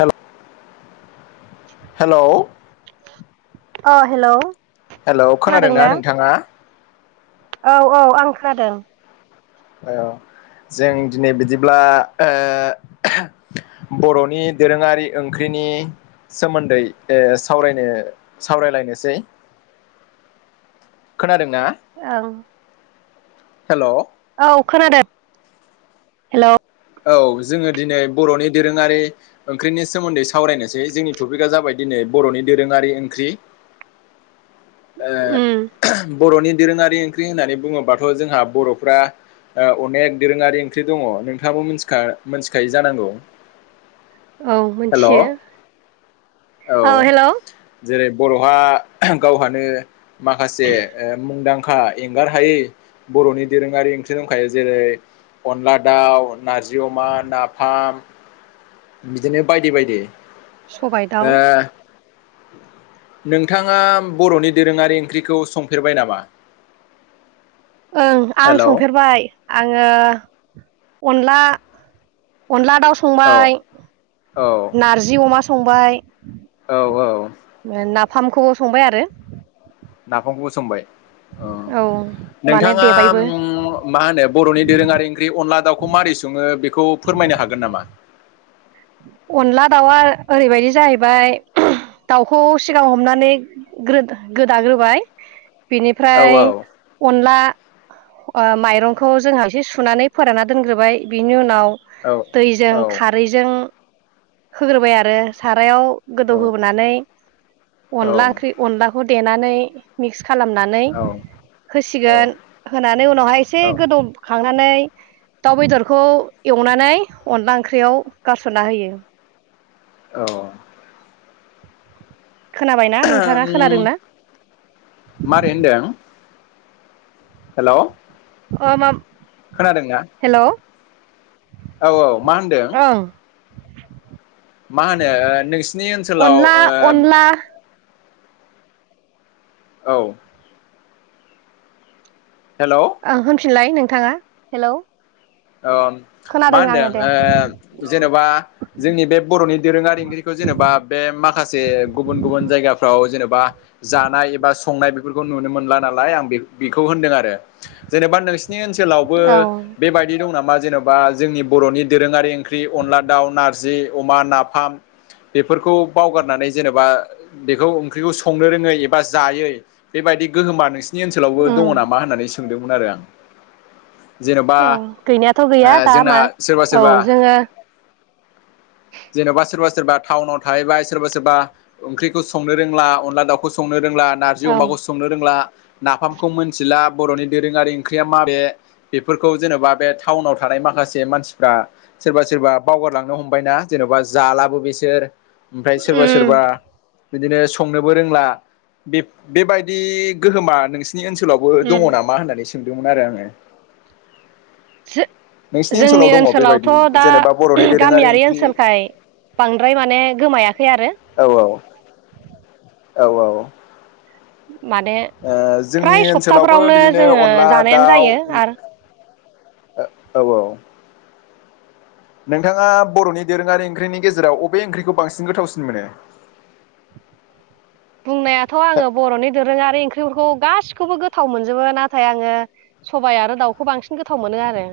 हेल' hello अ' hello hello खोनादोंना नोंथाङा? औ औ आं खोनादों । औ जों दिनै बिदि ब्ला ओ बर'नि दोरोङारि ओंख्रिनि सोमोन्दै सावरायनो सावरायलायनोसै खोनादोंना? ओं हेल' औ खोनादों हेल' औ जोङो दिनै बर'नि दोरोङारि ओंख्रिनि सोमोन्दै सावरायनोसै जोंनि टपिकआ जाबाय दिनै बर'नि दोरोङारि ओंख्रि ओ उम बर'नि दोरोङारि ओंख्रि होननानै बुङोबाथ' जोंहा बर'फ्रा ओ अनेक दोरोङारि ओंख्रि दङ नोंथाङाबो मिथिखा मिथिखायो जानांगौ। औ हेल' मोनथियो औ औ हेलौ जेरै बर'हा गावहानो माखासे ओ मुंदां खा एंगार हायै बर'नि दोरोङारि ओंख्रि दंखायो जेरै अनला दाउ नारजि, अमा, नाफाम, बिदिनो बायदि बायदि । सबाय दाउ नोंथाङा बर'नि दोरोङारि ओंख्रिखौ संफेरबाय नामा? [inaudible] ओं आं हेलौ संफेरबाय आङो अनला अनला दाउ औ संबाय औ नारजि अमा सं संबाय औ औ नाफामखौबो संबाय आरो नाफामखौबो संबाय ओ औ माने नोंथाङा देबायबो मा होनो बर'नि दोरोङारि ओंख्रि अनला दाउखौ मोरै सङो बेखौ फोरमायनो हागोन नामा? अनला दाउआ ओरैबायदि जाहैबाय दाउखौ सिगाङाव हमनानै गोदाग्रोबाय औ बेनिफ्राय औ अनला अ' माइरंखौ जोंहा एसे सुनानै फोरानना दोनग्रोबाय बिनि उनाव औ दैजों औ खारैजों होग्रोबाय आरो सारायाव गोदौ होबोनानै औ अनला ओंख्रि अनलाखौ देनानै मिक्स खालामनानै औ औ होसिगोन होनानै उनावहाय एसे औ गोदौ खांनानै दाउ बेदरखौ एवनानै अनला ओंख्रियाव गारस ना होयो । औ खोनाबायना नोंथाङा खोनादोंना? हेल' ओ माम खोनादोंना? औ औ मा होनदों? [inaudible] मा होनो नोंसिनि ओनसोलाव अनला ओ अनला औ हेलौ [unintelligible] लाय नोंथाङा हेलौ ओम मा खोनादों आङो होनदों दे ओ जेन'बा जोंनि बे बर'नि दोरोङारि ओंख्रिखौ जेनेब बा बे माखासे गुबुन गुबुन जायगाफ्राव जेनेबा जानाय एबा संनाय बेफोरखौ नुनो मोनला नालाय आं बे बेखौ होनदों आरो जेनेबा नोंसि नि ओनसोलावबो औ बेबायदि दं नामा जेन'बा जोंनि बर'नि दोरोङारि ओं ख्रि अनला दाउ, नारजि, अमा, नाफाम बेफोरखौ बावगारनानै जेनेबा बेखौ ओंख्रिखौ संनो रोङै एबा जायै बेबाय दि गोहोमा नोंसिनि ओनसोलावबो दङ' उम नामा होननानै सोंदोंमोन आरो आं। जेन'बा औ गैनायाथ' ओ गैया दा जोंना मा सोरबा औ सोरबा जोङो जेन'बा सोरबा सोरबा टाउनाव थाहैबाय सोरबा सोरबा ओंख्रिखौ संनो रोंला अनला दाउखौ संनो रोंला नारजि औ अमाखौ संनो रोंला नाफामखौ मोनथिला बर'नि दोरोङारि ओंख्रिया माबे बेफोरखौ जेनेबा बे टाउनाव थानाय माखासे मानसिफ्रा सोरबा सोरबा बावगारलांनो हमबायना जेन'बा जालाबो बिसोर ओमफ्राय सोरबा सोरबा उम बिदिनो संनोबो रोंला बे बेबायदि गोहोमा नोंसि नि ओनसोलावबो दङ' उम नामा होननानै सोंदोंमोन आरो आङो। जो नोंसिनि ओनसोलाव जोंनि दङ बेबायदि ओनसोलावथ' दा जेनेबा बर'नि दोरोङारि गामियारि ओंख्रि ओनसोलखाय बांद्राय माने गोमायाखै आरो औ औ औ औ। माने ओ जोंनि फ्राय ओनसोलावबो सप्ताफ्रावनो बिदिनो जोङो अनला जानायानो दाउ जायो आरो औ औ। नोंथाङा बर'नि दोरोङारि ओंख्रिनि गेजेराव अबे ओंख्रिखौ बांसिन गोथावसिन मोनो? [inaudible] बुंनायाथ' आङो बर'नि दोरोङारि ओं [unintelligible] गासिखौबो गोथाव मोनजोबो। नाथाय आङो सबाय आरो दाउखौ बांसिन गोथाव मोनो आरो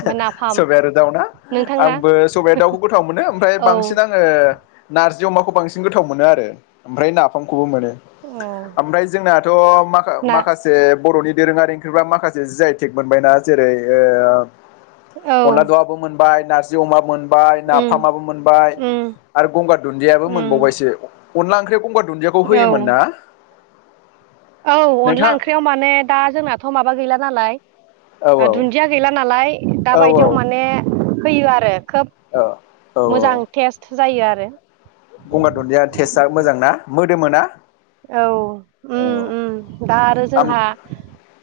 ओमफ्राय नाफाम सबाय आरो दाउ ना नोंथांना आंबो सबाय दाउखौ गोथाव मोनो ओमफ्राय औ बांसिन आं ओ नारजि अमाखौ बांसिन गोथाव मोनो आरो ओमफ्राय नाफामखौबो मोनो। औ ओमफ्राय जोंनाथ' माखा ना माखासे बर'नि दोरोङारि ओंख्रिबा माखासे जि आइ टेक मोनबाय ना जेरै औ ओ अनला दाउआबो मोन बाय नारजि अमा मोन बाय उम नाफामाबो मोनबाय उम आरो गंगार दुनदियाबो मोन उम दुन्दियाखौ औ होयोमोन ना औ अनला नोंथां ओंख्रियाव माने दा जोंनाथ' माबा गैला नालाय। औ दुन्दिया गैला नालाय दा औ बायदियाव माने होयो आरो खोब औ औ मोजां टेस्ट जायो आरो गंगार दुन्दिया टेस्टआ मोजां ना मोदोमो ना औ औ उम उम दा आरो आम जोंहा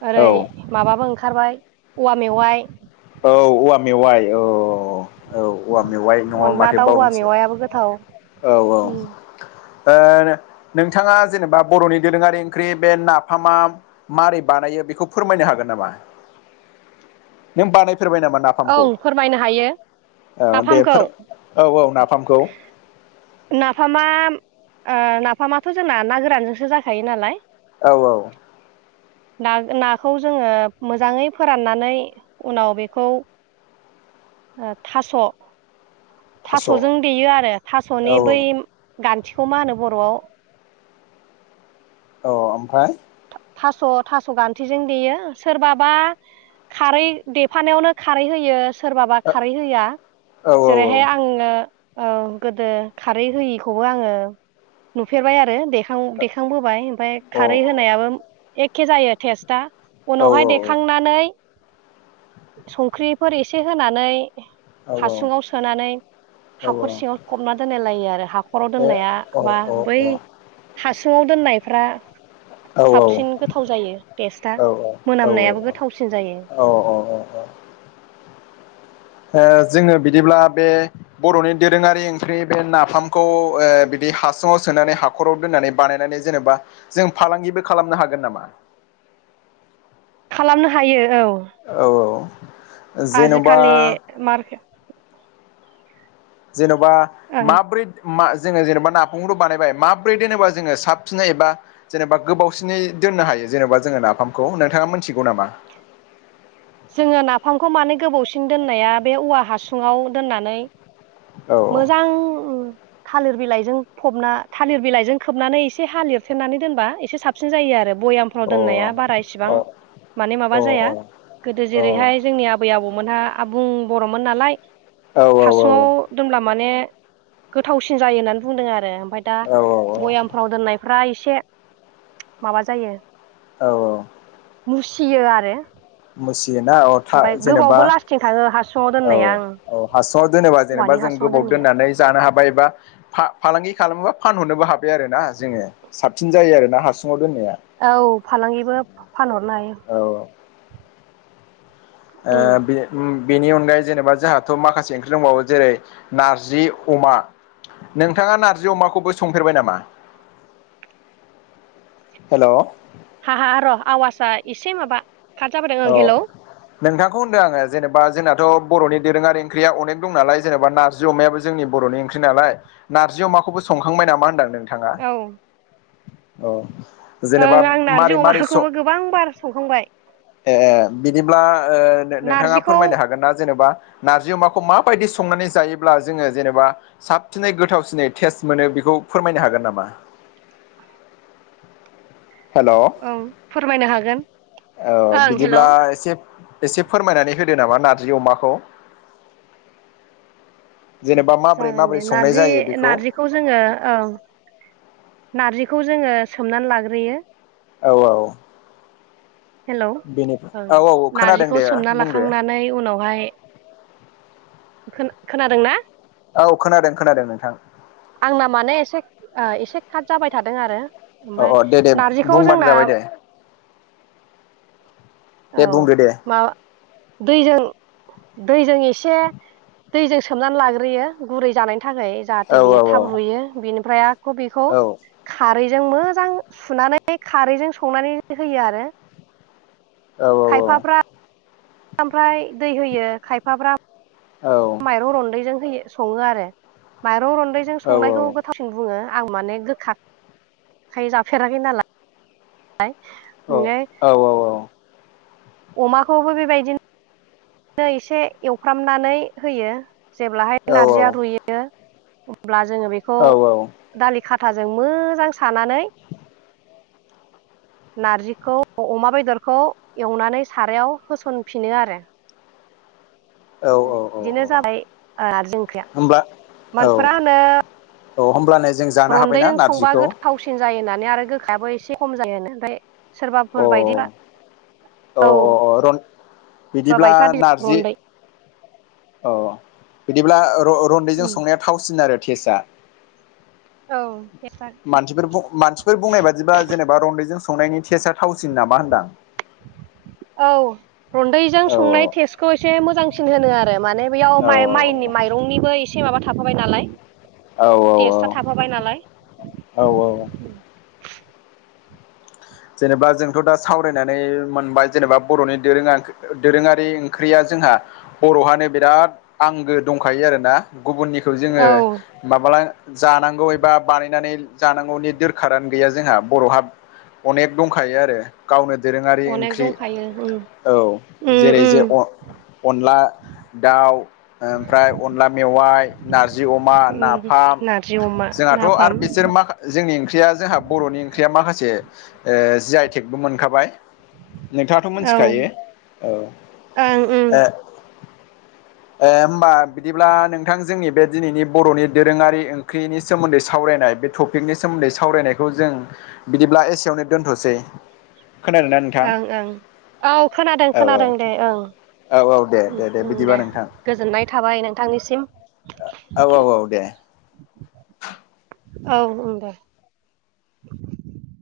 ओरै औ माबाबो ओं खारबाय औवा मेवाइ औ औवा मेवाइ अ अ अ। औ औवा मेवाइ न'आ अनला माथो दाउ औवा बावदोंसो मेवायाबो गोथाव औ औ। उम ओ नोंथाङा जेनेबा बर'नि दोरोङारि ओंख्रि बे नाफामा मारै बानायो बेखौ फोरमायनो हागोन नामा? [unintelligible] नामा नाफामखौ ओं फोरमायनो हायो ओ दे नाफामखौ फोर औ औ नाफामखौ। नाफामा ओ नाफामाथ' जोंना ना गोरानजोंसो जाखायो नालाय। औ औ। ना नाखौ जोङो मोजाङै फोराननानै उनाव बेखौ ओ थास' थास' थास'जों देयो आरो औ थास'नि बै गान्थिखौ मा होनो बर'आव औ ओमफ्राय? थास' थास' गान्थिजों देयो सोरबाबा खारै देफानायावनो खारै होयो सोरबाबा खारै होया औ अ औ जेरैहाय आङो औ गोदो खारै होयिखौबो आङो नुफेरबाय आरो देखांबोबाय ओमफफ्राय खारै होनायाबो एखे जायो टेस्टा औ उनावहाय देखांनानै संख्रिफोर एसे होनानै हासुङाव सोनानै औ हाखर सिङाव फबना दोनाय लायो आरो हाखर खराव ए दोननाया औ बा बै हासुुंङाव दोननायफ्रा औ साबसिन गोथाव जायो बेस्टआ औ मोनामनायाबो गोथावसिन जायो [unintelligible] जोङो बिदिब्ला बे बर'नि दोरोङारि ओंख्रि बे नाफामखौ बिदि हासुुंङाव सोनानै हाख'राव दोननानै बानायनानै जेनेबा जों फालांगिबो खालामनो हागोन नामा [unintelligible] खालामनो हायो औ औ औ जेन'बा आजिखालि मार्केट जेन'बा ओं माबोरै जोङो जेनेबा नाफामखौथ' बानायबाय माब्रै दोनोबा जोङो साबसिन एबा जेनेबा गोबावसिननि दोन्नो हायो जेनेबा जोङो नाफामखौ नोंथाङा मोनथिगौ नामा? जोङो नाफामखौ मानो गोबावसिन दोननाया बे औवा हासुङाव दोननानै औ मोजां थालिर बिलाइजों फबना थालिर बिलाइजों खोबनानै एसे हा लिरथेरनानै दोनबा एसे साबसिन जायो आरो। भयामफ्राव अ दोननाया बारा अ इसेबां माने अ माबा औ जाया गोदो औ जेरैहाय जोंनि आबै आबौ बर मोनहा आबुं बर'मोन नालाय हासुुंङाव दोमब्ला माने गोथावसिन जायो होननानै बुंदों आरो ओमफ्राय दा औ भयामफ्राव दोननायफ्रा एसे एसे माबा जायो औ औ। मुसियो आरो। ना अ थ ओमफ्राय जेनेबा गोबावबो लास्टिं थाङो हासुङाव औ दोननाया ओं औ हासुङाव दोनोबा जेनेबा औवानि जों हासुङाव गोबाव दोननाया दोननानै जानो हाबाय एबा फ फांलांगि खालामोबा फानहरनोबो हाबाय आरोना ज ससिन जायो आरोना हाव औ फालांगिबो फानहरनो हायो। उम बि बेनि अनगायै जेनेबा जोंहाथ' माखासे ओंख्रि दंबावो जेरै नारजि अमा नोंथाङा नारजि अमाखौबो संफेरबाय नामा? हेल'। हा हा र' आवासआ एसे माबा खारजाबोदों ओं हेलौ। नोंथांखौ होनदों आङो जेनेबा जोंनाथ' बर'नि दोरोङारि ओंख्रिया अनेक द नाल जेनबा नारजि अमायाबो जोंनि। बर'नि ओंख्रि नालाय नारजयाव माखौबो सखांबाय नामा होनदों नों औ। औ जेनेबा ओं आं नारजि मारै मारै स' अमाखौबो गोबां बार संखांबाय ए बिदिब्ला ओ नोंथाङा नारजिखौ फोरमायनो हागोन ना जेनेबा नारजि अमाखौ माबायदि संनानै जायोब्ला जोङो जेनेबा साबसिनै गोथावसिनै टेस्ट मोनो बेखौ। फोरमायनो हागोन नामा? हेल ओ ओं फोरमायनो हागोन ओं हेलौ बिदिब्ला एसे एसे फोरमायनानै होदो नामा नारजि अमाखौ। जेनेबा माबोरै जागोन माबोरै दे संनाय नारजि जायो बेखौ नारजिखौ जोङो औ नारजि खौ जोङो सोमनानै लाग्रोयो। औ औ। हेलौ बेनिफ ओं औ औ औ खोनादों नारजिखौ दे सोमना बुंदो । [inaudible] लाखांनानै खोन खोनादों ना? खोनादों खोनादों नोंथां आंना माने एसे ओ एसे काट जाबाय थादों आरो । औ ओमफाय औ दे दे नारजिखौ बुंबानो जोंना जाबाय दे दे औ बुंदो दे माबा दैजों दैजों एसे दैजों सोमनानै लाग्रोयो गुरै जानाय थाखाय औ जाहाथे बेयो औ थाब रुयो बेनिफ्राय आक' बेखौ औ खारै जों मोजां सुनानै खारैजों संनानै होयो आरो । औ औ औ । ओमफ्राय दै होयो खायफाफ्रा माइरं रन्दैजों होयो सङो आरो माइरं रन्दैजों संनायखौ गोथावसिन बुङो । आं माने गोखा खाय जाफेराखै नालाय । औ औ औ औ । अमाखौबो बेबायदिनो एसे एवफ्रामनानै होयो । जेब्लाहाय नारजिया रुयो अब्ला जोङो बेखौ औ दालि खाथाजों मोजां सानानै नारजिखौ अमा बेदरखौ एवनानै सारायाव होसनफिनो आरो । औ बिदिनो औ जाबाय ओ नारजि ओंख्रिया होमब्ला औ मोनफोरा होनो औ होमब्लानो जों जानो रन्दै हाबायना जों संबा नारजिखौ गोथावसिन जायो होननानै आरो गोखायाबो एसे खम जायोनो ओमफ्राय अ सोरबाफोर बायदिफ्रा अ औ अ रन । सोरबा बिदिब्ला बायफ्रा बि नारजि रन्दै औ औ बिदिब्ला र-रन्दैजों उम संनाया थावसिनो आरो टेस्टआ? औ मानसिफोर बुं मानसिफोर बुंनाय बादिबा जेनेबा रन्दैजों संनायनि टेस्टआ थावसिन नामा होनदां औ रन्दैजों औ संनाय टेस्टखौ ए एसे मोजांसिन होनो आरो माने बैयाव औ माइ माइनि माइरंनिबो एसे माबा थाफाबाय नालाय औ । औ टेस्टा थाफाबाय नालाय औ औ । जेनेबा जोंथ दा सावरायनानै मोनबाय जेनेबा बर'नि दोरोआ दोरोङारि ओंख्रिया जो जोंहा बर'हानो बिराद आंगो दंखायो आरोना । गुबुननिखौ जोङो औ माब्ला जानांगौ एबा बानायनानै जानांगौनि दोरखारानो गैया जोंहा बर'हा अनेक दंखायो आरो गावनो दोरोङारि अनेक ओंख्रि दंखायो उम औ उम जेरै जे उम अ अनला दाउ ओमफ्राय अनला मेवाइ नारजि अमा उम नाफाम नारजि अमा जोंहाथ नाफाम आरो बिसोर मा जोंनि ओंख्रिया जाहा बर'नि ओंख्रिया माखासे ओ जि आइ टेकबो मोनखाबाय । नोंथाङाथ औ मिथिखायो ओं औ ओ उम ओ होमबा बिदिब्ला नोंथां जोंनि बे दिनैनि बर'नि दोरोङारि ओंख्रिनि सोमोन्दै सावरायनाय बे टपिकनि सोमोन्दै सावरायनायखौ जों बिदिब्ला एसेयावनो दोन्थसै । खोनादों ना नोंथां? ओं ओं औ खोनादों औ खोनादों दे औ ओं औ औ दे । दे उम्म उम्म बिदिबा दे नोंथां गोजोननाय थाबाय नोंथांनिसिम औ । औ [inaudible] औ उं दे ।